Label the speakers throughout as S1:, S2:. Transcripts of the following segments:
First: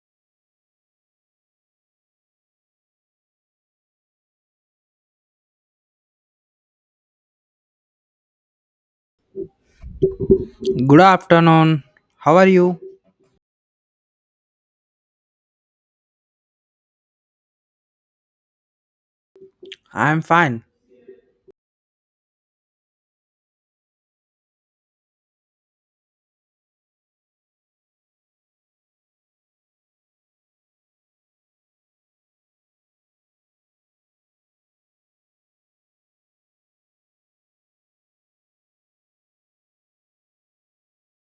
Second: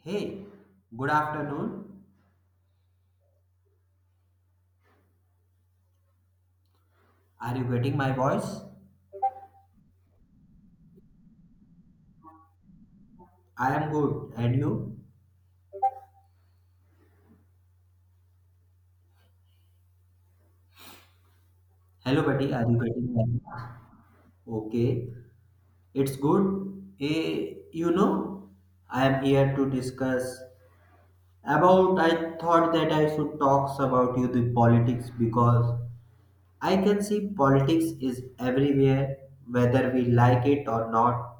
S1: Hey, good afternoon. Are you getting my voice?
S2: Good afternoon. How are you?
S1: I am good. And you?
S2: I'm fine.
S1: Hello, buddy. Are you getting my— Okay, it's good. Eh, you know, I am here to discuss about. I thought that I should talk about you the politics because I can see politics is everywhere, whether we like it or not.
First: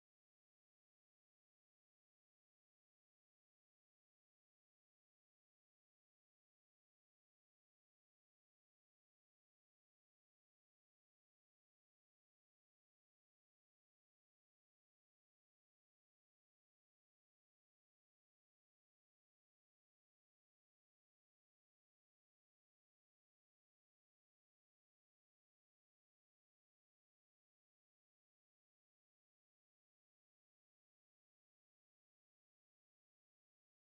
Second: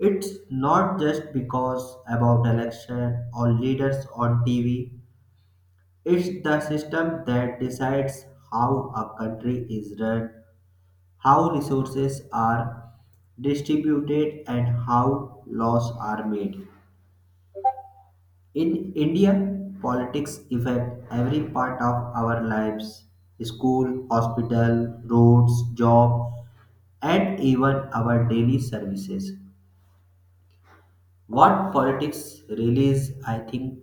S1: It's not just because about election or leaders on TV. It's the system that decides how a country is run, how resources are distributed, and how laws are made. In India, politics affect every part of our lives: school, hospital, roads, job, and even our daily services. What politics really is, I think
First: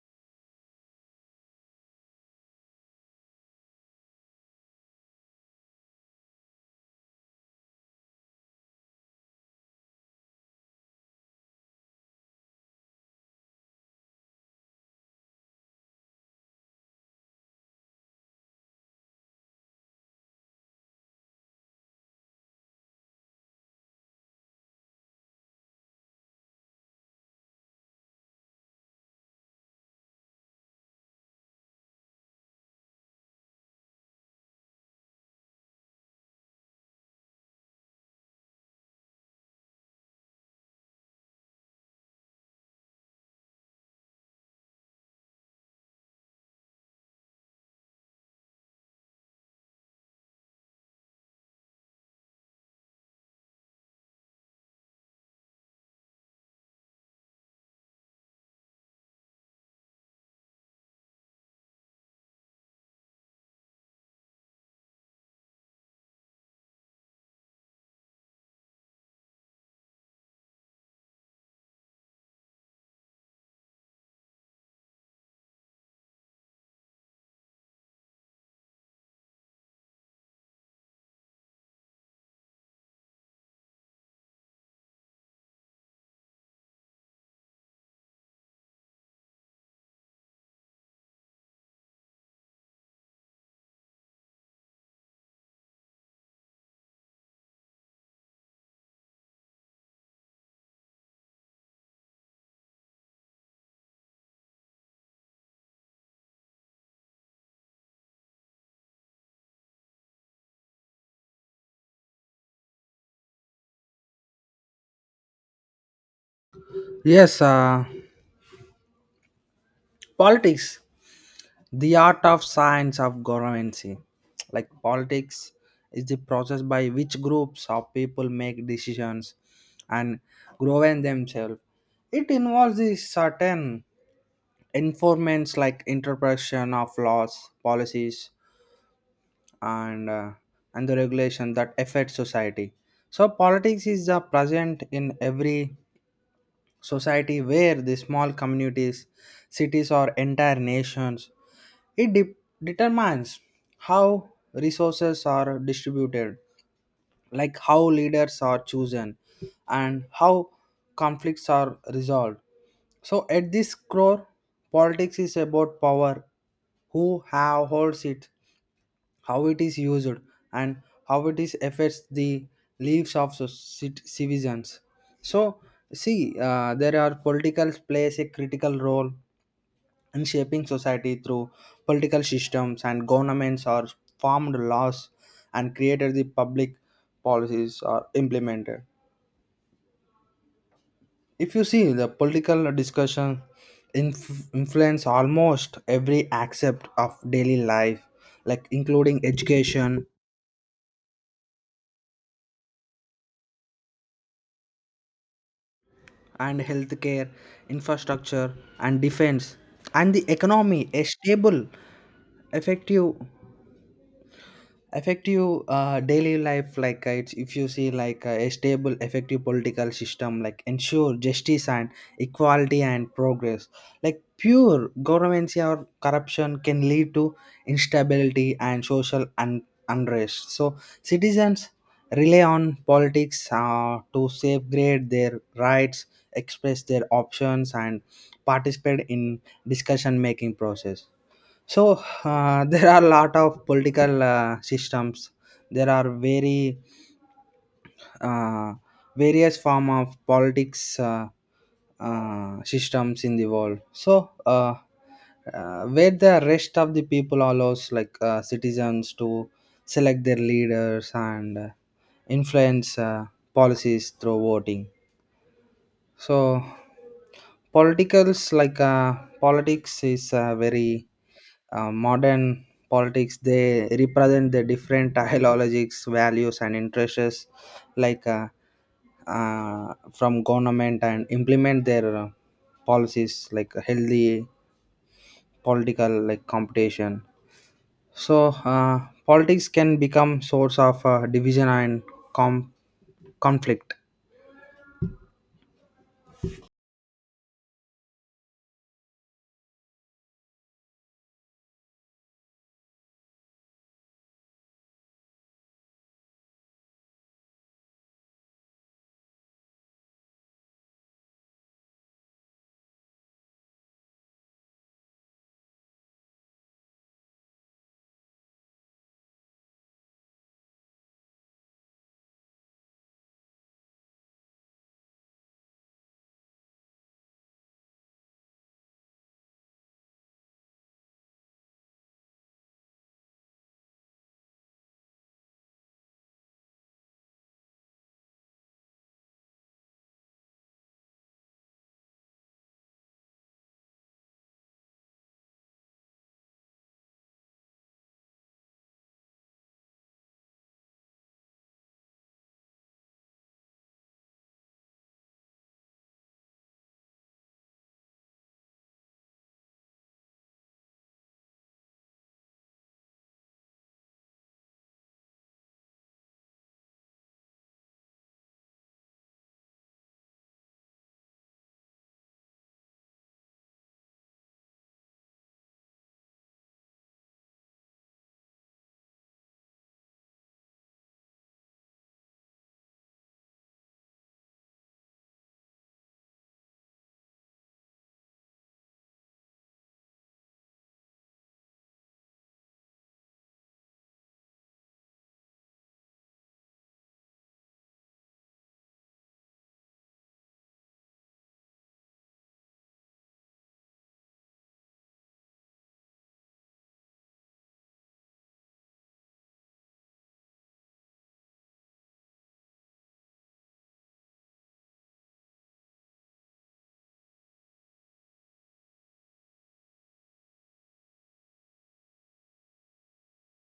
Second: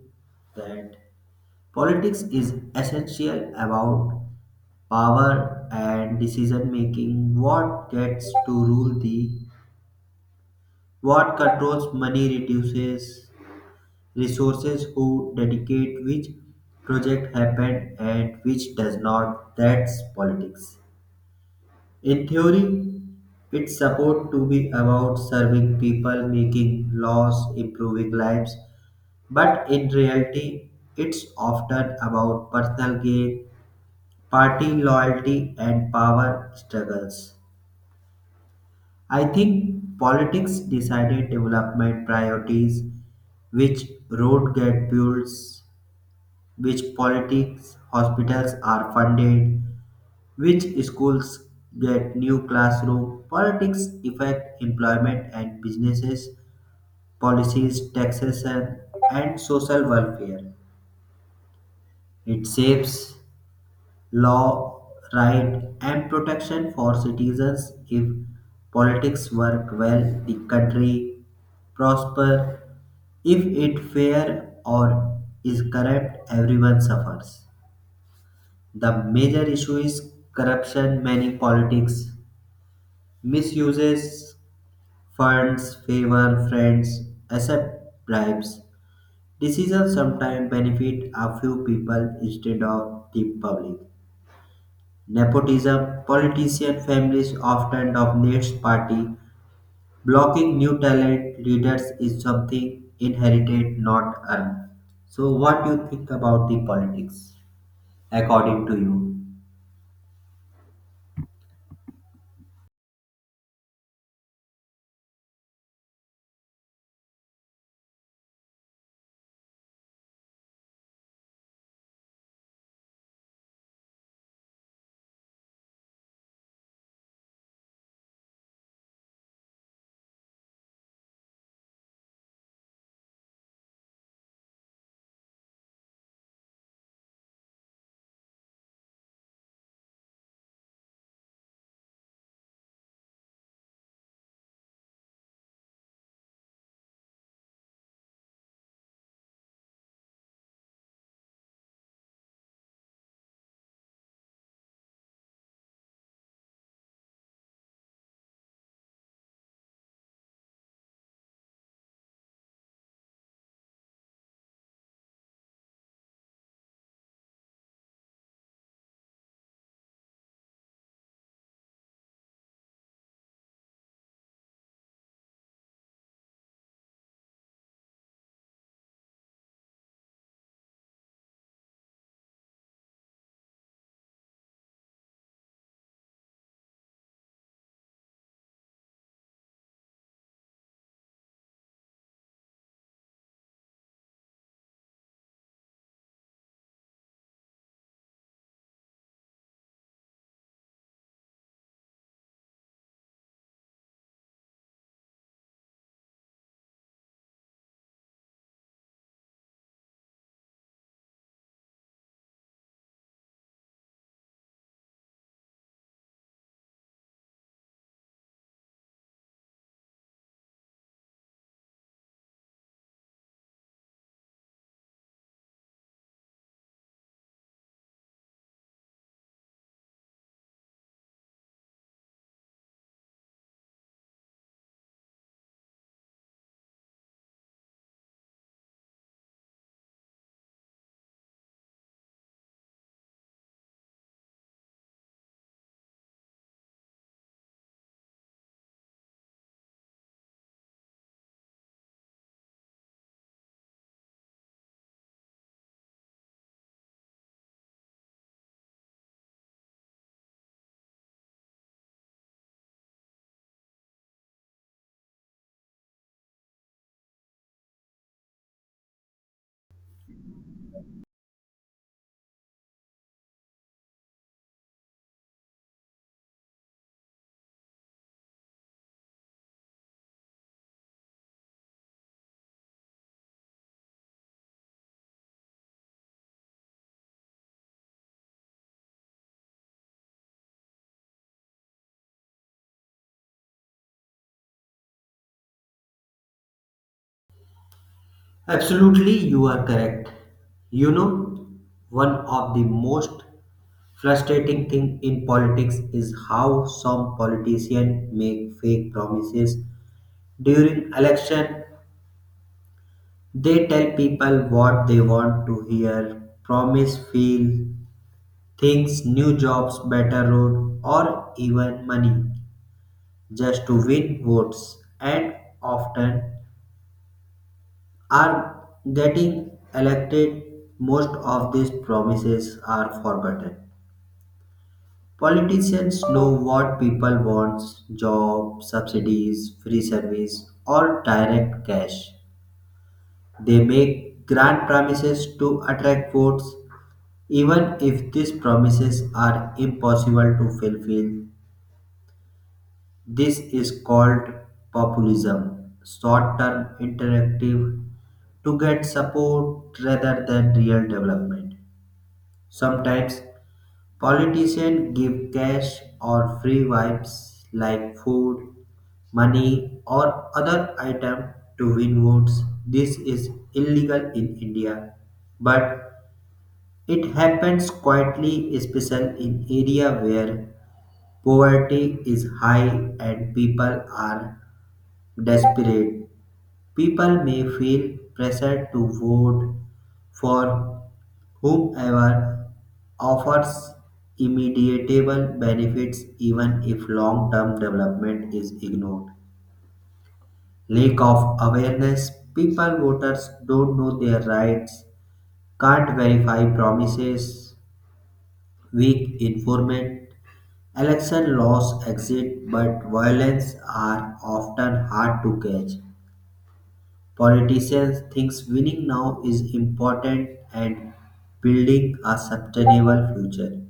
S1: that politics is essential about power and decision making, what gets to rule the, what controls money, reduces resources, who dedicate which project happen and which does not. That's politics. In theory, it's supposed to be about serving people, making laws, improving lives, but in reality it's often about personal gain, party loyalty and power struggles. I think politics decided development priorities, which road get built, which politics hospitals are funded, which schools get new classroom. Politics affect employment and businesses, policies, taxation, and social welfare. It shapes law, right, and protection for citizens. If politics work well, the country prosper. If it fair or is corrupt, everyone suffers. The major issue is corruption. Many politics misuses funds, favor friends, accept bribes. Decisions sometimes benefit a few people instead of the public. Nepotism. Politician families often dominate party. Blocking new talent leaders is something inherited, not earned. So, what do you think about the politics, according to you?
S2: Yes, politics, the art of science of governancy. Like politics is the process by which groups of people make decisions and govern themselves. It involves the certain informants like interpretation of laws, policies, and uh, and the regulation that affect society. So politics is present in every society where the small communities, cities, or entire nations. It determines how resources are distributed, like how leaders are chosen, and how conflicts are resolved. So at this core, politics is about power, who have holds it, how it is used and how it is affects the lives of citizens. So see, there are political plays a critical role in shaping society through political systems, and governments are formed, laws and created the public policies are implemented. If you see, the political discussion influence almost every aspect of daily life, like including education and healthcare, infrastructure and defense, and the economy. A stable, effective effective daily life, like it's, if you see like a stable effective political system like ensure justice and equality and progress, like pure governance or corruption can lead to instability and social unrest. So citizens rely on politics to safeguard their rights, express their options and participate in discussion making process. So there are a lot of political systems. There are very uh, various form of politics systems in the world. So where the rest of the people allows like citizens to select their leaders and influence policies through voting. So politicals like politics is very modern politics, they represent the different ideologies, values and interests, like from government and implement their policies like a healthy political like competition. So politics can become source of division and com- conflict.
S1: Absolutely, you are correct. You know, one of the most frustrating thing in politics is how some politicians make fake promises during election. They tell people what they want to hear, promise feel things, new jobs, better road, or even money just to win votes, and often are getting elected. Most of these promises are forgotten. Politicians know what people want: job, subsidies, free service, or direct cash. They make grand promises to attract votes. Even if these promises are impossible to fulfill, this is called populism, short term interactive to get support rather than real development. Sometimes politicians give cash or free vibes like food, money, or other item to win votes. This is illegal in India, but it happens quietly, especially in area where poverty is high and people are desperate. People may feel pressure to vote for whomever offers immediate benefits even if long-term development is ignored. Lack of awareness, people voters don't know their rights, can't verify promises. Weak informant. Election laws exist, but violence are often hard to catch. Politicians think winning now is important and building a sustainable future.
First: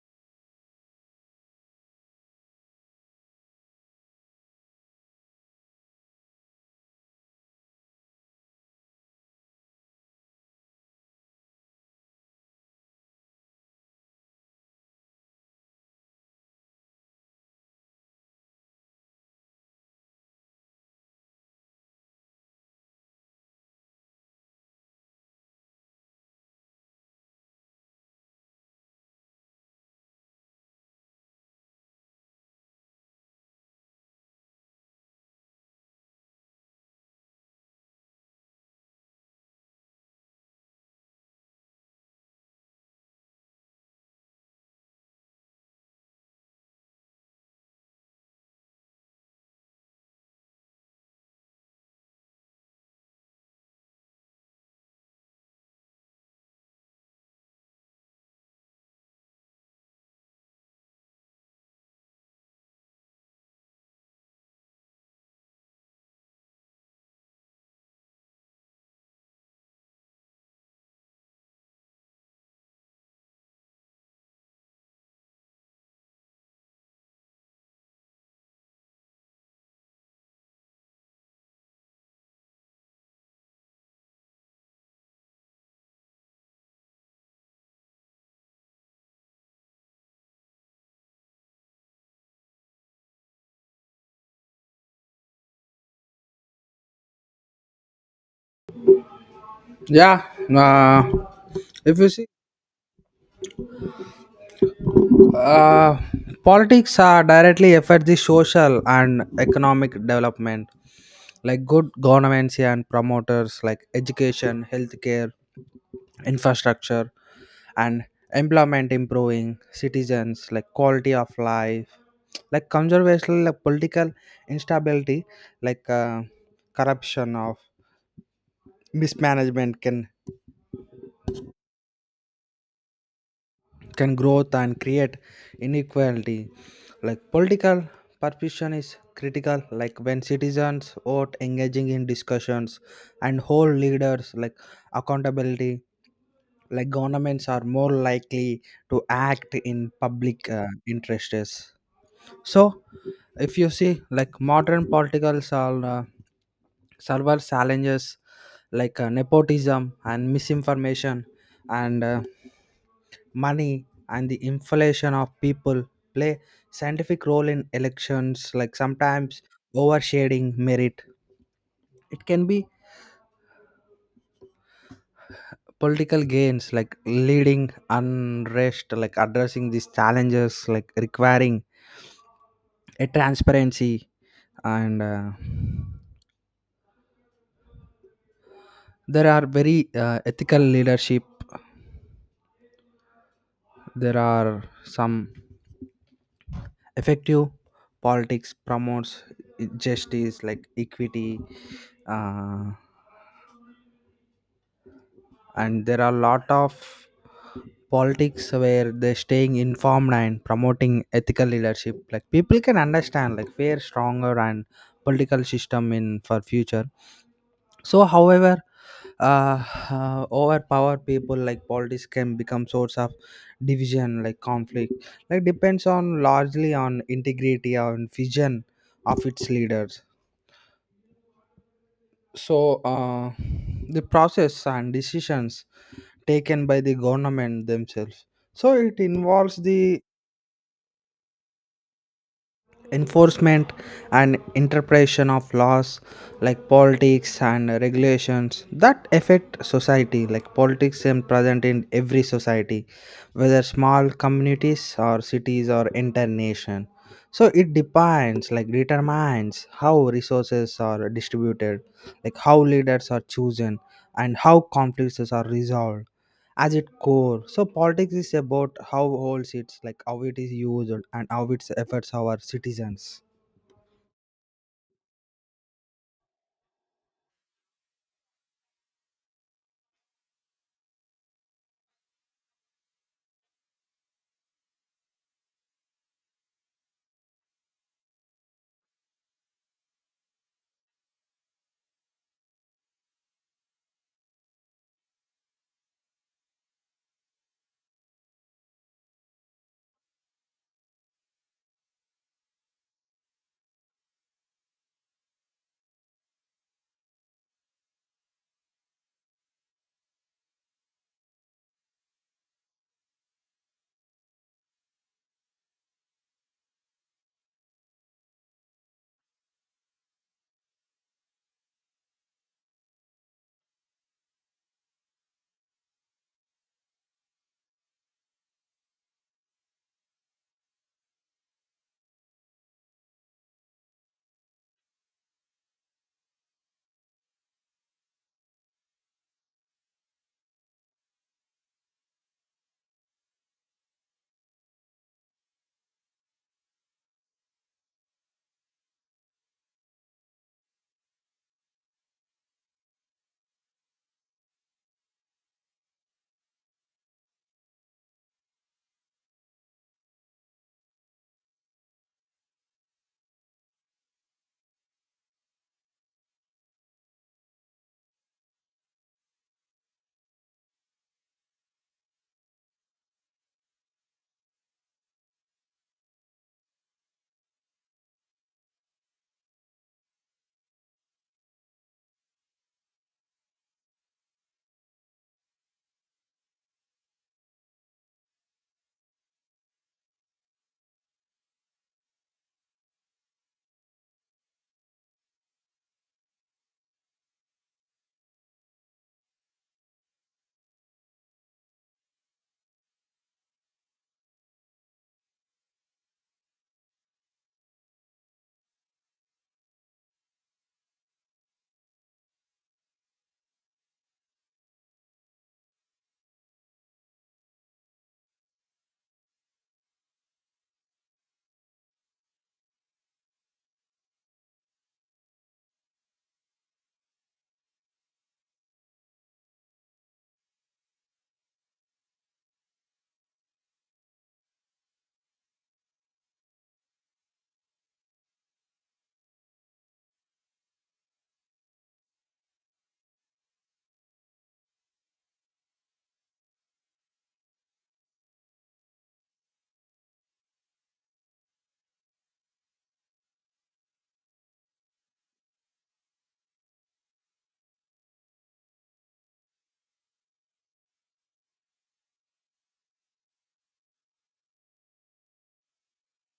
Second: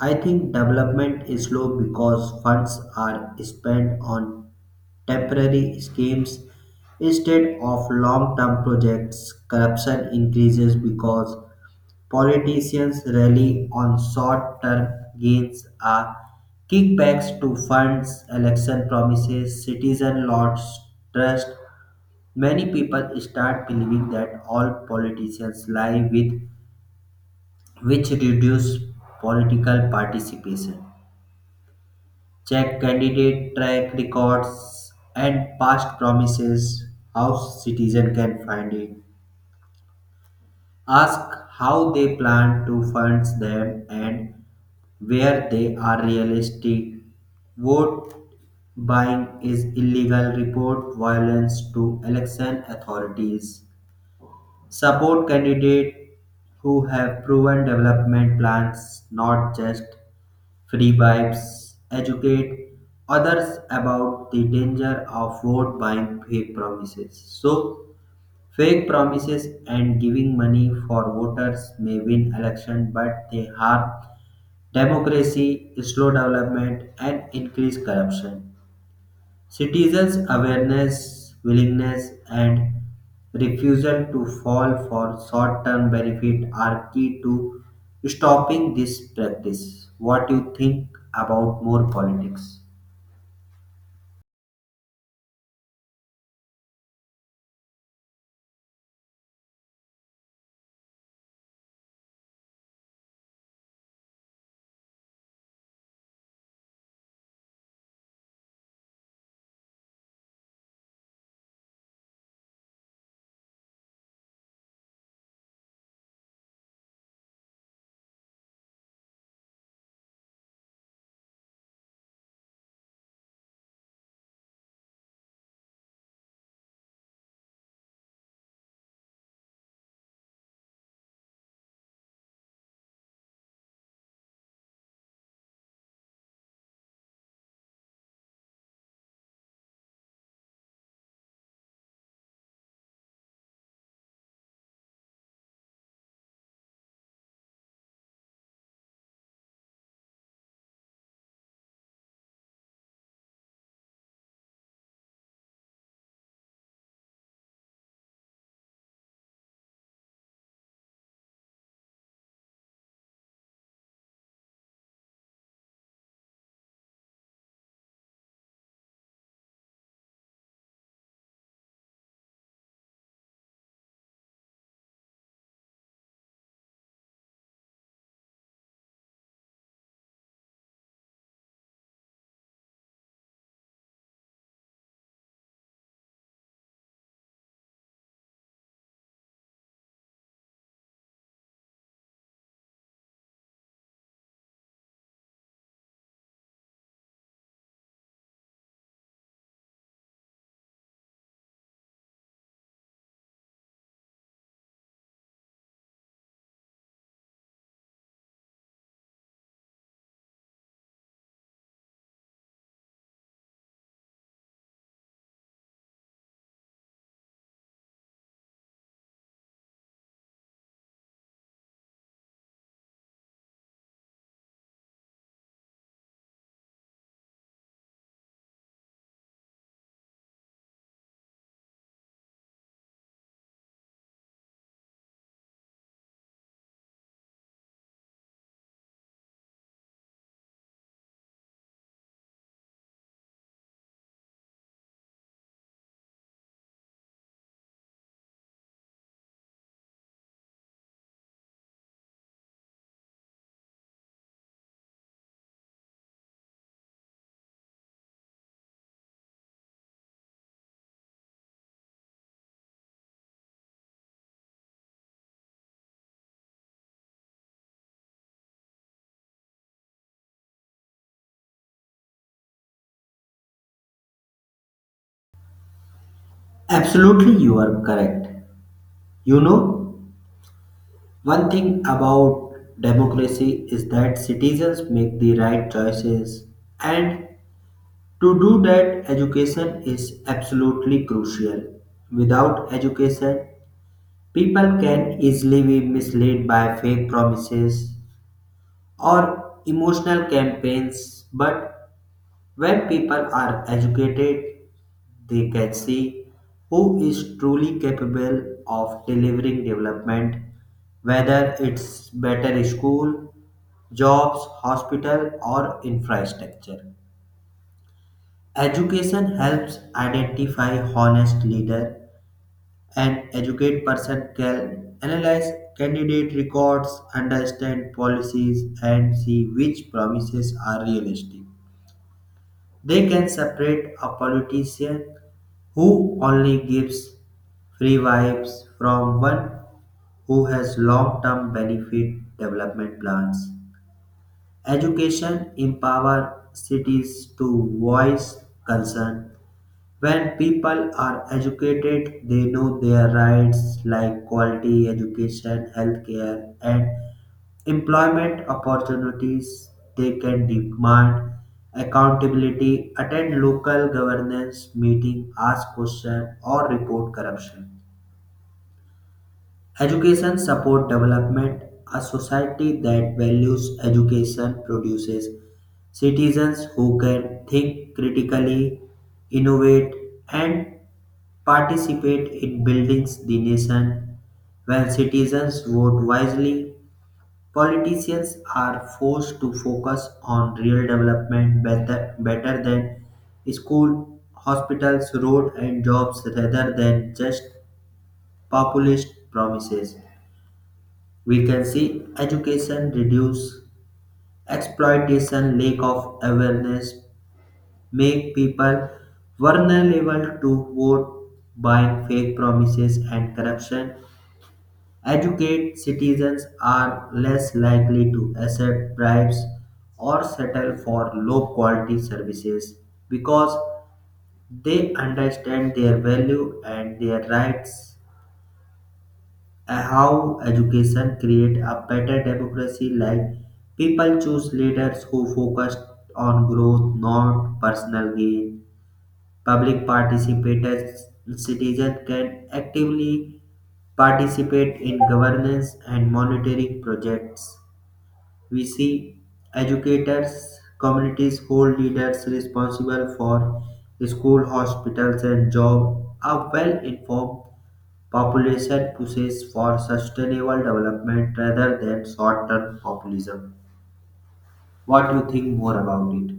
S1: I think development is slow because funds are spent on temporary schemes instead of long term projects. Corruption increases because politicians rely on short-term gains are kickbacks to fund election promises. Citizen lost trust. Many people start believing that all politicians lie, with which reduce political participation. Check candidate track records and past promises. How citizen can find it. Ask how they plan to fund them and where they are realistic. Vote buying is illegal. Report violence to election authorities. Support candidates who have proven development plans, not just free bribes. Educate others about the danger of vote buying fake promises. So, fake promises and giving money for voters may win election, but they harm democracy, slow development, and increase corruption. Citizens' awareness, willingness, and refusal to fall for short-term benefit are key to stopping this practice. What do you think about more politics?
S2: Yeah. uh, if you see, Uh, politics are directly affect the social and economic development. Like good governments and promoters like education, healthcare, infrastructure, and employment improving citizens like quality of life. Like conservation, like political instability, like corruption of mismanagement can growth and create inequality, like political participation is critical, like when citizens vote engaging in discussions and hold leaders like accountability, like governments are more likely to act in public interests. So if you see, like modern political server challenges like nepotism and misinformation and money and the inflation of people play scientific role in elections, like sometimes overshading merit, it can be political gains like leading unrest, like addressing these challenges like requiring a transparency and there are very ethical leadership. There are some effective politics promotes justice like equity, uh, and there are a lot of politics where they're staying informed and promoting ethical leadership, like people can understand like where stronger and political system in for future. So however uh, overpower people, like politics can become source of division like conflict, like depends on largely on integrity and vision of its leaders. So the process and decisions taken by the government themselves, so it involves the enforcement and interpretation of laws like politics and regulations that affect society, like politics is present in every society whether small communities or cities or entire nation. So it depends like determines how resources are distributed, like how leaders are chosen and how conflicts are resolved as its core. So politics is about how holds it's like how it is used and how it affects our citizens.
S1: Absolutely, you are correct. You know, one thing about democracy is that citizens make the right choices, and to do that, education is absolutely crucial. Without education, people can easily be misled by fake promises or emotional campaigns, but when people are educated, they can see who is truly capable of delivering development, whether it's better school, jobs, hospital, or infrastructure. Education helps identify honest leader. An educated person can analyze candidate records, understand policies, and see which promises are realistic. They can separate a politician who only gives free vibes from one who has long term benefit development plans. Education empower cities to voice concern. When people are educated, they know their rights like quality education, healthcare, and employment opportunities. They can demand accountability, attend local governance meeting, ask questions, or report corruption. Education support development. A society that values education produces citizens who can think critically, innovate, and participate in building the nation. When citizens vote wisely, politicians are forced to focus on real development better, than school, hospitals, road, and jobs rather than just populist promises. We can see education reduce exploitation, lack of awareness, make people vulnerable to vote buying, fake promises, and corruption. Educate citizens are less likely to accept bribes or settle for low quality services because they understand their value and their rights. How education create a better democracy, like people choose leaders who focus on growth not personal gain. Public participators, citizens can actively participate in governance and monitoring projects. We see educators communities hold leaders responsible for school hospitals and job. A well informed population pushes for sustainable development rather than short term populism. What do you think more about it?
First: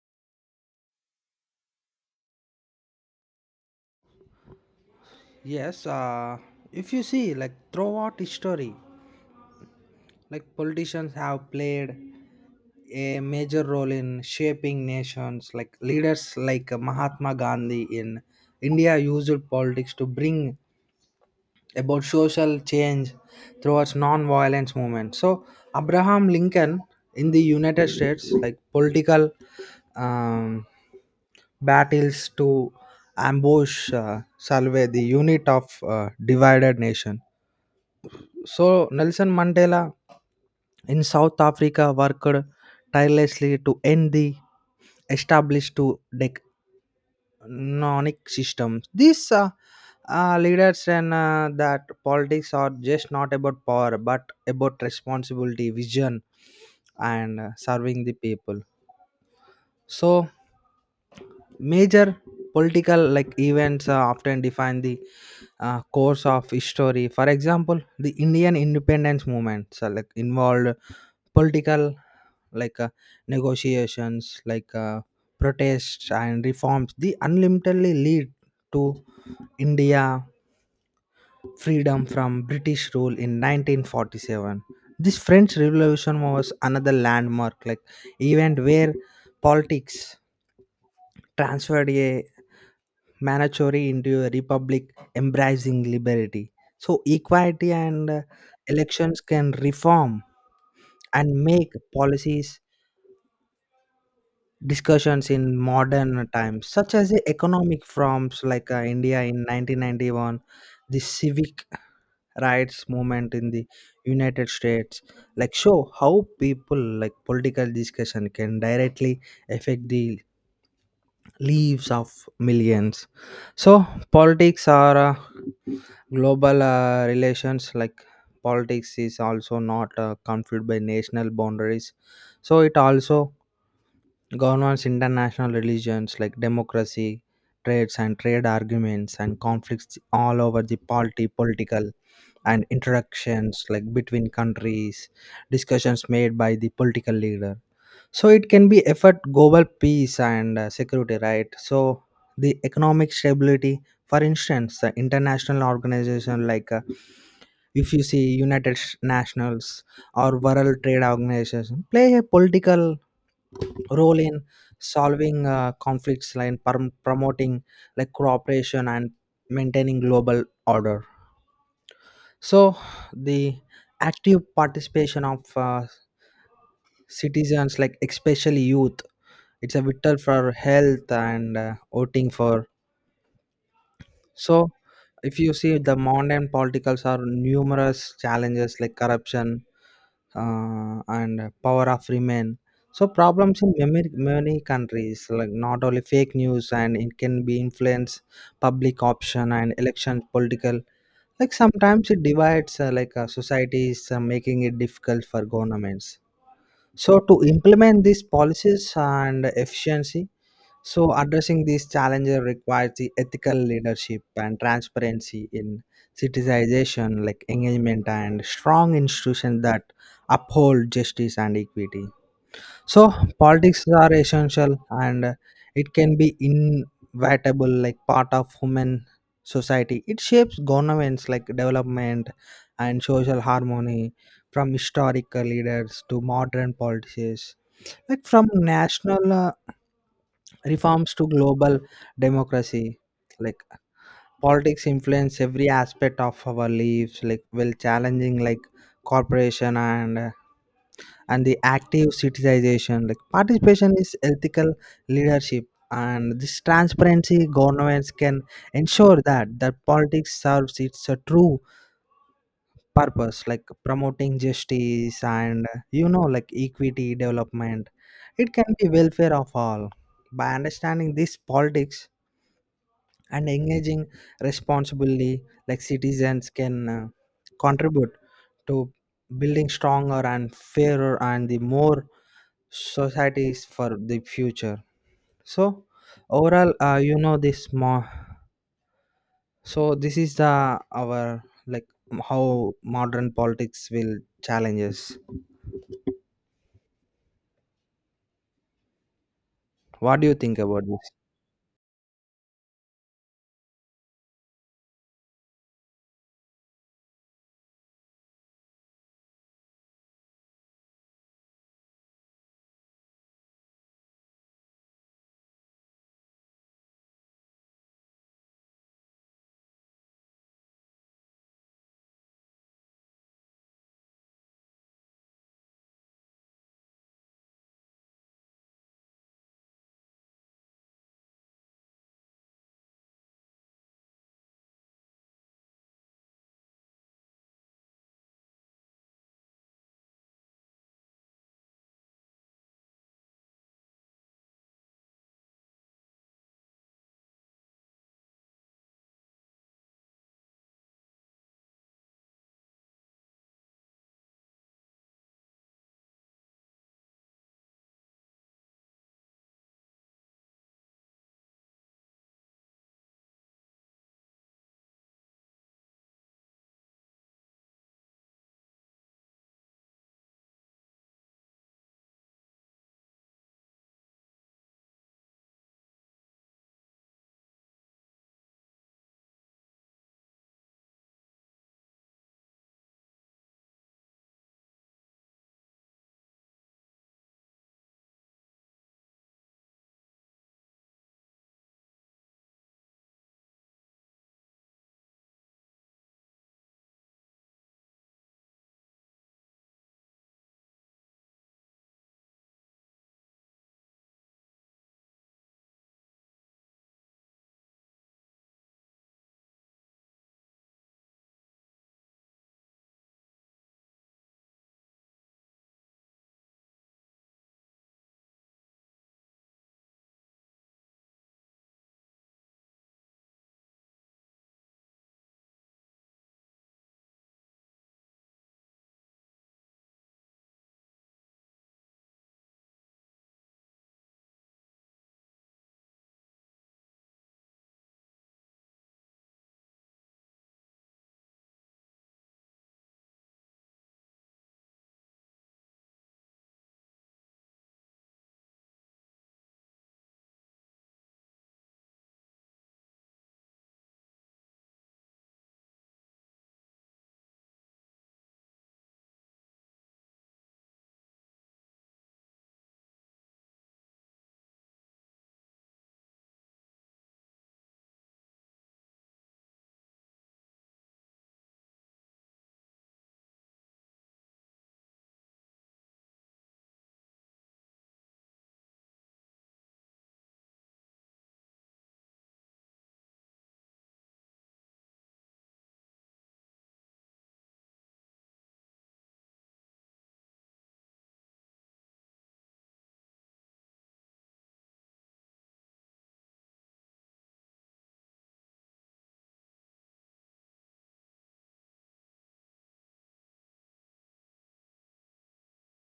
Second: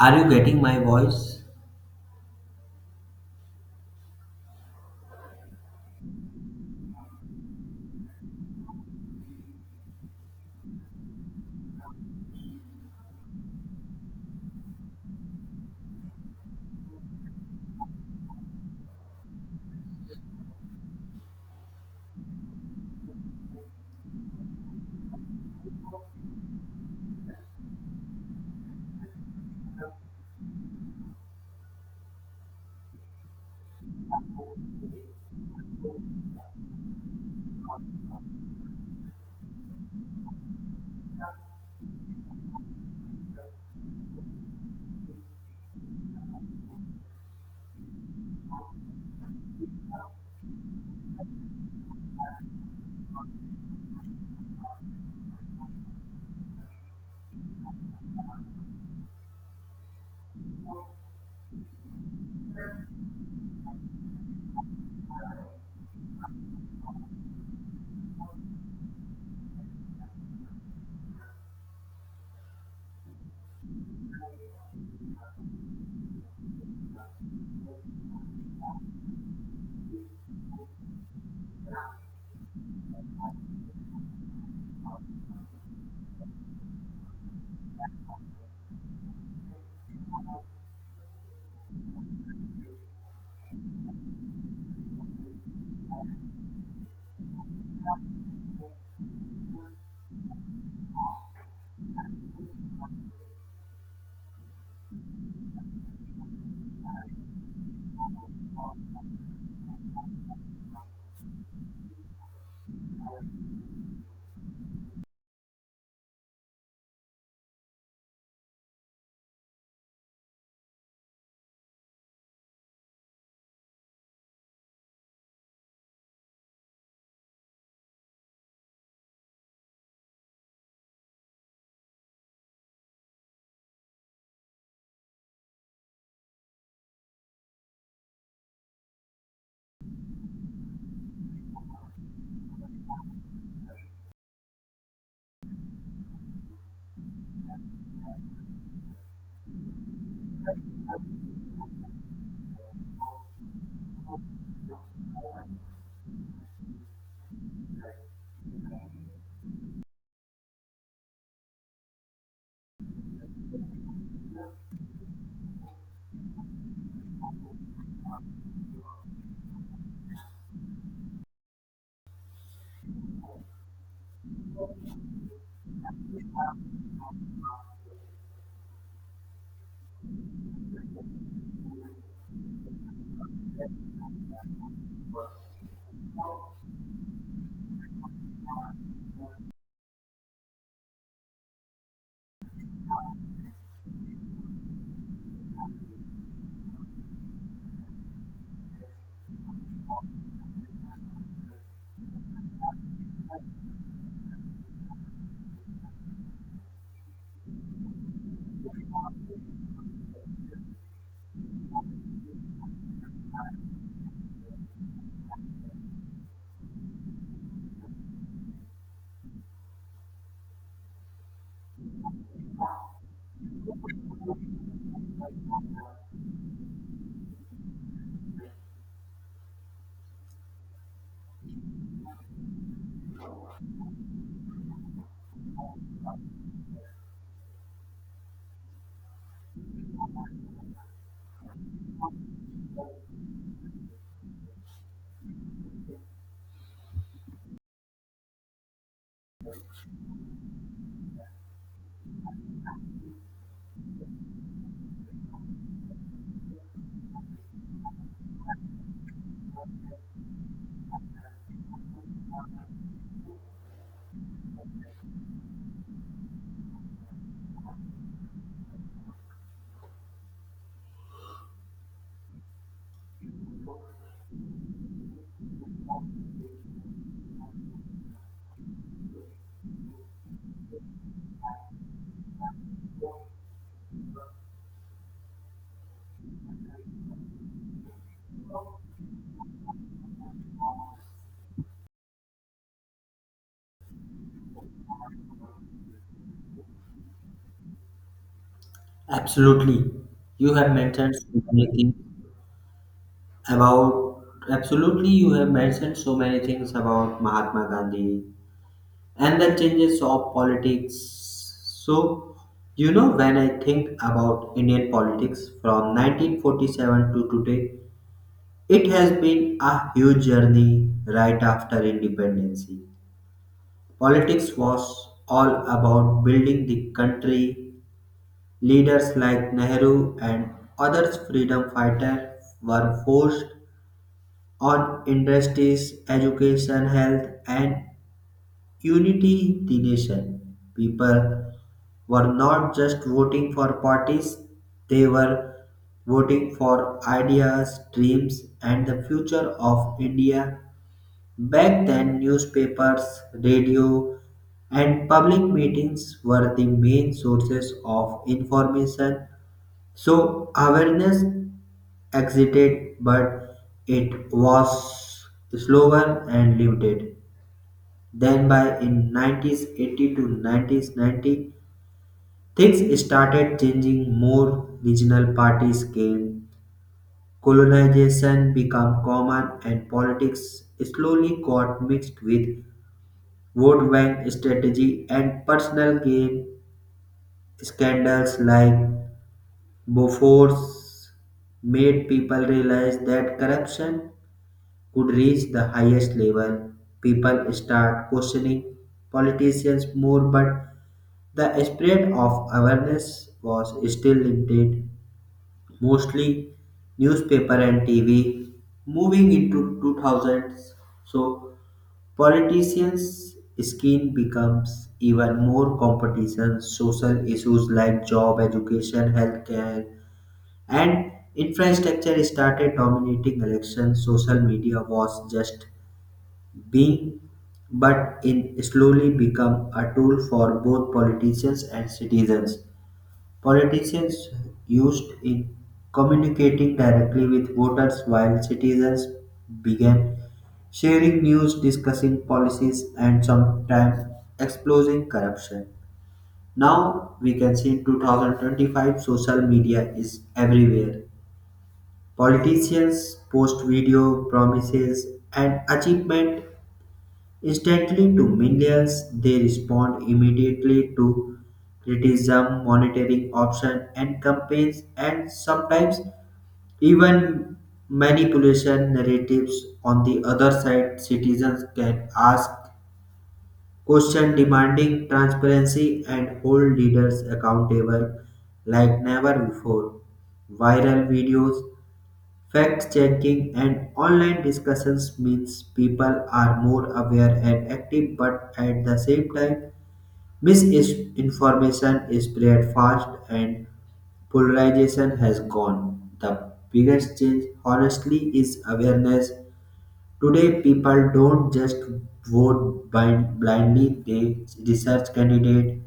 S1: Are you getting my voice?
S2: Yes, if you see, like throughout history, like politicians have played a major role in shaping nations. Like leaders like Mahatma Gandhi in India used politics to bring about social change towards non-violence movement. So Abraham Lincoln in the United States, like political um, battles to ambush Salve, the unit of divided nation. So Nelson Mandela in South Africa worked tirelessly to end the established to decnonic systems. These leaders and that politics are just not about power but about responsibility, vision, and serving the people. So major political like events often define the course of history. For example, the Indian independence movement, so, like involved political like negotiations, like protests and reforms. The unlimitedly lead to India freedom from British rule in 1947. This French Revolution was another landmark like event where politics transferred a monarchy into a republic embracing liberty. So equality and elections can reform and make policies discussions in modern times, such as the economic forms like India in 1991, the civic rights movement in the United States, like show how people like political discussion can directly affect the lives of millions. So politics are global relations, like politics is also not confused by national boundaries, so it also governs international religions like democracy, trades and trade arguments and conflicts all over the party political and interactions like between countries, discussions made by the political leader. So it can be effort global peace and security, right? So the economic stability, for instance, the international organization, like if you see United Nations or World Trade Organization play a political role in solving conflicts and promoting like cooperation and maintaining global order. So the active participation of citizens, like especially youth, it's a vital for health and voting for. So if you see the modern politicals are numerous challenges like corruption and power of remain. So problems in many, many countries like not only fake news and it can be influence public option and election political. Like sometimes it divides like societies, making it difficult for governments. So to implement these policies and efficiency, so, addressing these challenges requires the ethical leadership and transparency in citizenization, like engagement, and strong institutions that uphold justice and equity. So politics are essential and it can be inevitable, like part of human society. It shapes governments, like development and social harmony, from historical leaders to modern politicians, like from national reforms to global democracy, like politics influence every aspect of our lives like well challenging, like corporation and the active citizenization like participation is ethical leadership and this transparency governments can ensure that politics serves its true purpose like promoting justice and you know like equity development it can be welfare of all by understanding this politics and engaging responsibly, like citizens can contribute to building stronger and fairer and the more societies for the future. So overall you know this more, so this is the our like how modern politics will challenge us.
S1: Absolutely.
S2: What do you
S1: You
S2: think
S1: have
S2: about this?
S1: mentioned so many things about absolutely you have mentioned so many things about Mahatma Gandhi and the changes of politics. So, you know, when I think about Indian politics from 1947 to today, it has been a huge journey. Right after independence, politics was all about building the country. Leaders like Nehru and others freedom fighters were forced on industries, education, health and unity the nation. People were not just voting for parties, they were voting for ideas, dreams and the future of India. Back then, newspapers, radio, and public meetings were the main sources of information. So, awareness existed, but it was slower and limited. Then, by in 1980 to 1990, things started changing more. Regional parties came, colonization became common, and politics slowly got mixed with vote bank strategy, and personal gain. Scandals like Bofors made people realize that corruption could reach the highest level. People start questioning politicians more, but the spread of awareness was still limited, mostly newspaper and TV. Moving into 2000s, so politicians' skin becomes even more competition. Social issues like job, education, healthcare, and infrastructure started dominating elections. Social media was just being, but in slowly become a tool for both politicians and citizens. Politicians used in communicating directly with voters while citizens began sharing news, discussing policies, and sometimes exposing corruption. Now we can see in 2025 social media is everywhere. Politicians post video promises and achievement instantly to millions, they respond immediately to criticism, monitoring options, and campaigns, and sometimes even manipulation narratives. On the other side, citizens can ask questions demanding transparency and hold leaders accountable like never before. Viral videos, fact checking and online discussions means people are more aware and active, but at the same time, misinformation is spread fast and polarization has gone. The biggest change, honestly, is awareness. Today, people don't just blindly, they research candidates,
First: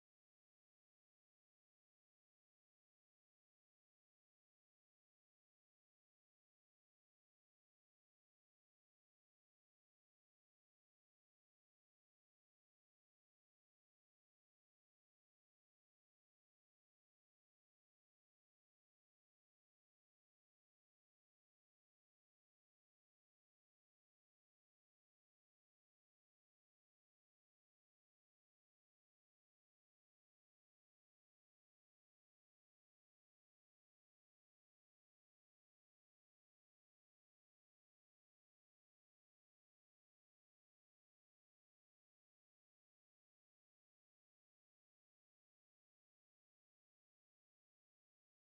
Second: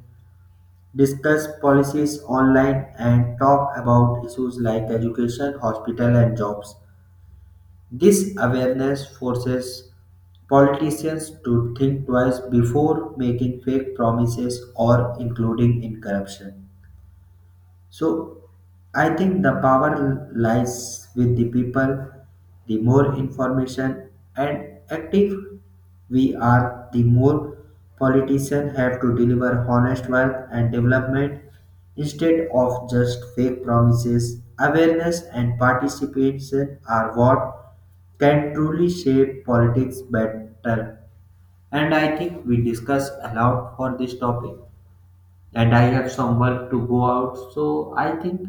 S1: discuss policies online, and talk about issues like education, hospital, and jobs. This awareness forces politicians to think twice before making fake promises or including in corruption. So I think the power lies with the people. The more information and active we are, the more politicians have to deliver honest work and development instead of just fake promises. Awareness and participation are what can truly shape politics better. And I think we discussed a lot for this topic and I have some work to go out. So I think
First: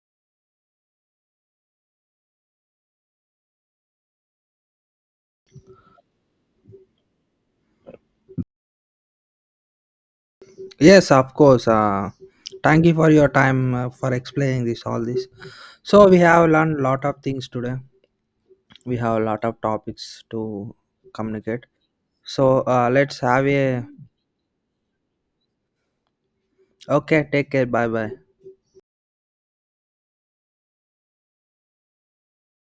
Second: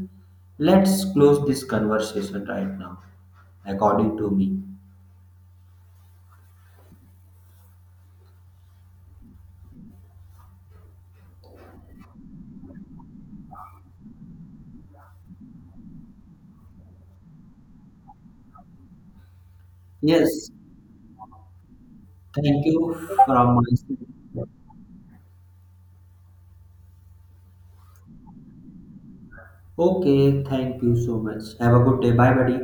S1: let's close this conversation right now, according to me.
S2: Yes, of course. Thank you for your time for explaining this all this. So we have learned lot of things today, we have a lot of topics
S1: Yes,
S2: to communicate. So
S1: thank you
S2: let's have
S1: from my
S2: a
S1: side.
S2: okay, take care, bye bye.
S1: Okay, thank you so much. Have a good day. Bye, buddy.